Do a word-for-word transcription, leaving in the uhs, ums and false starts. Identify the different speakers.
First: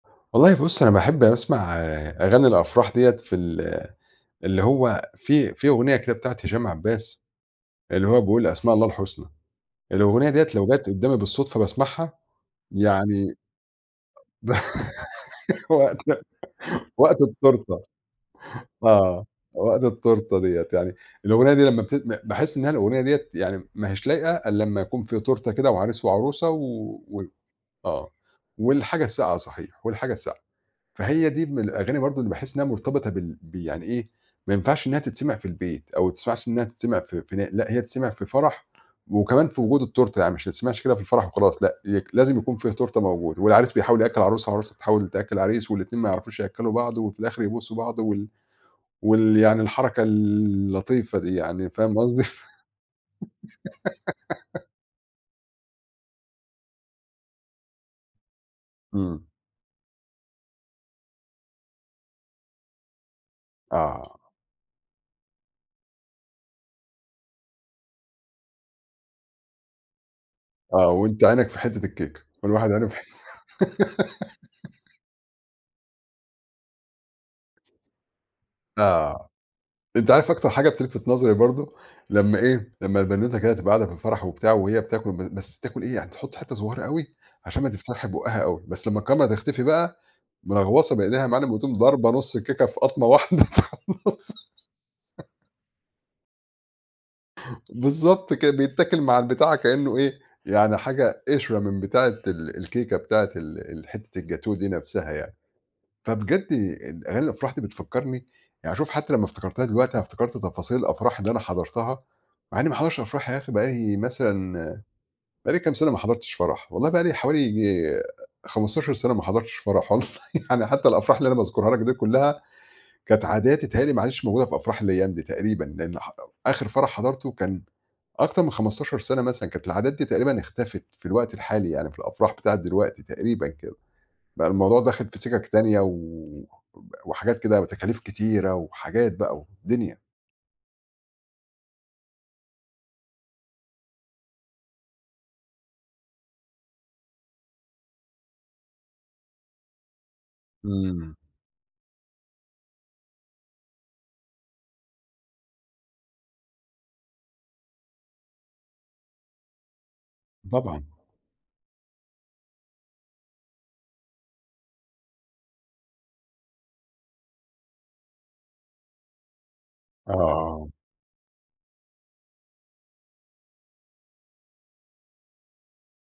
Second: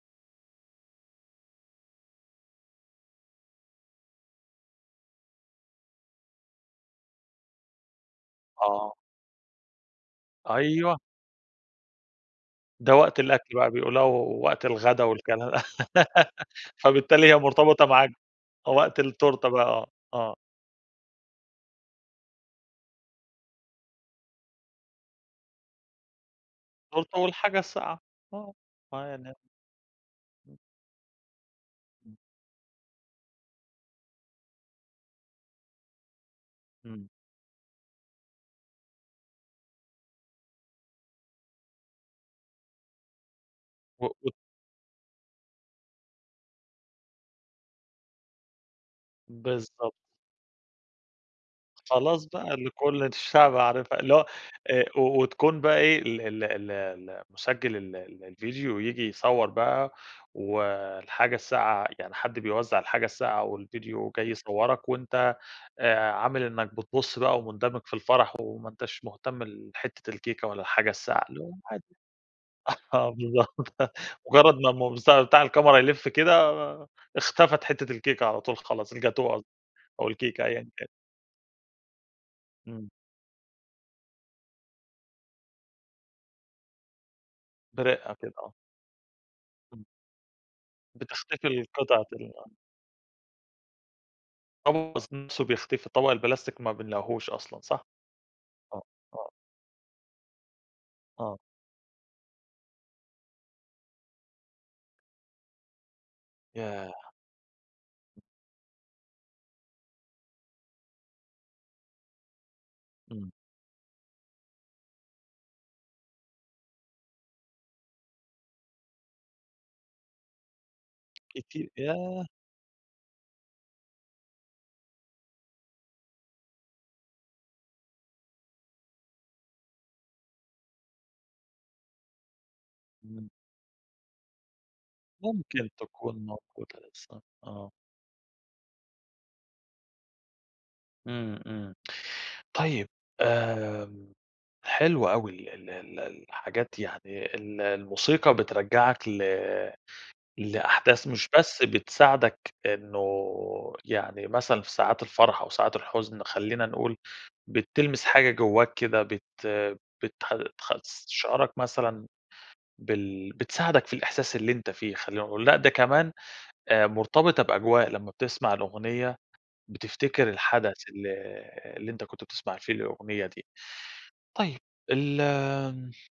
Speaker 1: والله بُصّ، أنا باحب أسمع أغاني الأفراح ديَّة في ال اللي هو في في أغنية كده بتاعة هشام عباس اللي هو بيقول أسماء الله
Speaker 2: آه.
Speaker 1: الحسنى، الأغنية ديَّة لو جت
Speaker 2: أيوه.
Speaker 1: قدَّامي بالصدفة باسمعها،
Speaker 2: ده وقت
Speaker 1: يعني
Speaker 2: الأكل بقى، [unintelligible] وقت الغدا والكلام
Speaker 1: وقت وقت
Speaker 2: فبالتالي هي
Speaker 1: التورتة
Speaker 2: مرتبطة معاك بوقت
Speaker 1: آه،
Speaker 2: التورتة
Speaker 1: وقت
Speaker 2: بقى، آه.
Speaker 1: التورتة ديَّة يعني الأغنية دي لمّا بت ب باحس إنها الأغنية دِيَّة يعني ما هياش لايقة إلَّا لمّا يكون في تورتة كده وعريس وعروسة، و
Speaker 2: التورتة
Speaker 1: وال
Speaker 2: والحاجة الساقعة،
Speaker 1: آه،
Speaker 2: آه،
Speaker 1: والحاجة
Speaker 2: يعني.
Speaker 1: الساقعة صحيح، والحاجة الساقعة، فهي دي من الأغاني
Speaker 2: إمم.
Speaker 1: برضه اللي باحس إنها مرتبطة بال ب يعني إيه ما ينفعش إنها تتسمع في البيت أو ماتسمعش إنها تتسمع
Speaker 2: إمم.
Speaker 1: في في لأ هي تتسمع في فرح وكمان في وجود التورتة، يعني مش تتسمعش كده في الفرح وخلاص لأ، ي لازم يكون فيها تورتة موجودة والعريس بيحاول
Speaker 2: و
Speaker 1: يأكّل
Speaker 2: و
Speaker 1: العروسة والعروسة بتحاول تأكّل العريس، والاتنين ما يعرفوش يأكّلوا بعض، وفي الآخر يبوسوا بعض، وال وال يعني
Speaker 2: بالضبط.
Speaker 1: الحركة اللطيفة دي يعني فاهم قصدي.
Speaker 2: خلاص بقي اللي كُلّ الشعب عارفها، اللي هو آآ، وتكون بقي إيه ال ال ال اللي مُسجِّل ال الفيديو ييجي
Speaker 1: إمم.
Speaker 2: يصور بقى، و الحاجة الساقعة يعني حد بيوزع الحاجة الساقعة والفيديو
Speaker 1: آه.
Speaker 2: وجاي يصوّرك، وأنت آآ، عامل إنك بتبُصّ بقى ومندمج في الفرَح وما أنتش مهتم لحتة الكيكة ولا
Speaker 1: آه
Speaker 2: الحاجة
Speaker 1: وأنت
Speaker 2: الساقعة اللي
Speaker 1: عينك
Speaker 2: هو
Speaker 1: في
Speaker 2: عادي،
Speaker 1: حتة الكيكة، كل واحد عينه في
Speaker 2: آه، بالضبط مجرّد ما مص ما بتاع الكاميرا يلِّف كده، اختفت حتة الكيكة على طول خلاص
Speaker 1: آه،
Speaker 2: الجاتوه قصدي، أو
Speaker 1: أنت عارف
Speaker 2: الكيكة
Speaker 1: أكتر
Speaker 2: أيًا
Speaker 1: حاجة
Speaker 2: كان.
Speaker 1: بتلفت نظري برضه، لمّا إيه،
Speaker 2: إمم.
Speaker 1: لمّا البنوتة كده تبقى قاعدة في الفرح وبتاع وهي بتاكل ب بس بتاكل إيه يعني تحط حتة صغيرة أوي عشان ما تفتحش
Speaker 2: برِقّة كده،
Speaker 1: بُقها
Speaker 2: آه.
Speaker 1: أوي، بس لمّا الكاميرا تختفي
Speaker 2: إمم.
Speaker 1: بقى، ملغوصة بإيدها
Speaker 2: بتختفي
Speaker 1: يامعلّم وتقوم
Speaker 2: القطعة
Speaker 1: ضاربة نص
Speaker 2: ال آه.
Speaker 1: الكيكة في قطمة واحدة تخلصها.
Speaker 2: الطبق ذات نفسه بيختفي، الطبق البلاستيك ما بنلاقيهوش أصلًا صح،
Speaker 1: بالضبط كده،
Speaker 2: آه،
Speaker 1: بيتاكل مع
Speaker 2: آه.
Speaker 1: البتاع كأنه إيه يعني حاجة
Speaker 2: آه.
Speaker 1: قشرة من بتاعة ال الكيكة بتاعة ال حتة الجاتوه دي نفسها يعني، فبجد
Speaker 2: ياه!
Speaker 1: ال أغاني الأفراح دي بتفكّرني يعني شوف حتى لمّا افتكرتها دلوقتي أنا افتكرت تفاصيل الأفراح اللي أنا حضرتها، مع إني ما حضرتش أفراح
Speaker 2: إمم.
Speaker 1: يا أخي بقالي مثلًا بقالي كام سنة ما حضرتش فرَح، والله بقالي حوالي ييجي خمستاشر سنة ما حضرتش فرَح والله، يعني حتى الأفراح اللي أنا
Speaker 2: كتي
Speaker 1: باذكرها لك دي
Speaker 2: ياه!
Speaker 1: كلها كانت عادات بيتهيأ لي ما عادتش موجودة في أفراح الأيام دي تقريبًا، لأن ح آخر فرَح حضرته كان أكتر من خمستاشر سنة مثلًا، كانت العادات دي تقريبًا اختفت في الوقت الحالي يعني، في الأفراح بتاعة دلوقتي
Speaker 2: إمم.
Speaker 1: تقريبًا كده، بقى الموضوع داخل في سكك
Speaker 2: ممكن
Speaker 1: تانية
Speaker 2: تكون
Speaker 1: و
Speaker 2: موجودة لسة،
Speaker 1: وحاجات كده
Speaker 2: آه.
Speaker 1: وتكاليف كتيرة وحاجات بقى ودنيا.
Speaker 2: إمم، إمم طيب، آآ، حلو أوي ال ال ال الحاجات يعني ال الموسيقى بترجّعك ل لأحداث
Speaker 1: إمم.
Speaker 2: مش بس بتساعدك إنه يعني مثلًا في ساعات الفرَح أو ساعات الحُزن خلينا نقول بتلمس حاجة جوّاك كده، بت بت تخ
Speaker 1: طبعًا.
Speaker 2: تستشعرك مثلًا بال بتساعدك في الإحساس اللي أنت فيه خلينا نقول، لأ، ده كمان آآ، مرتبطة بأجواء لمّا بتسمع الأغنية
Speaker 1: آه
Speaker 2: بتفتكر
Speaker 1: آه.
Speaker 2: الحدث ال اللي أنت كنت بتسمع فيه الأغنية دي، طيب ال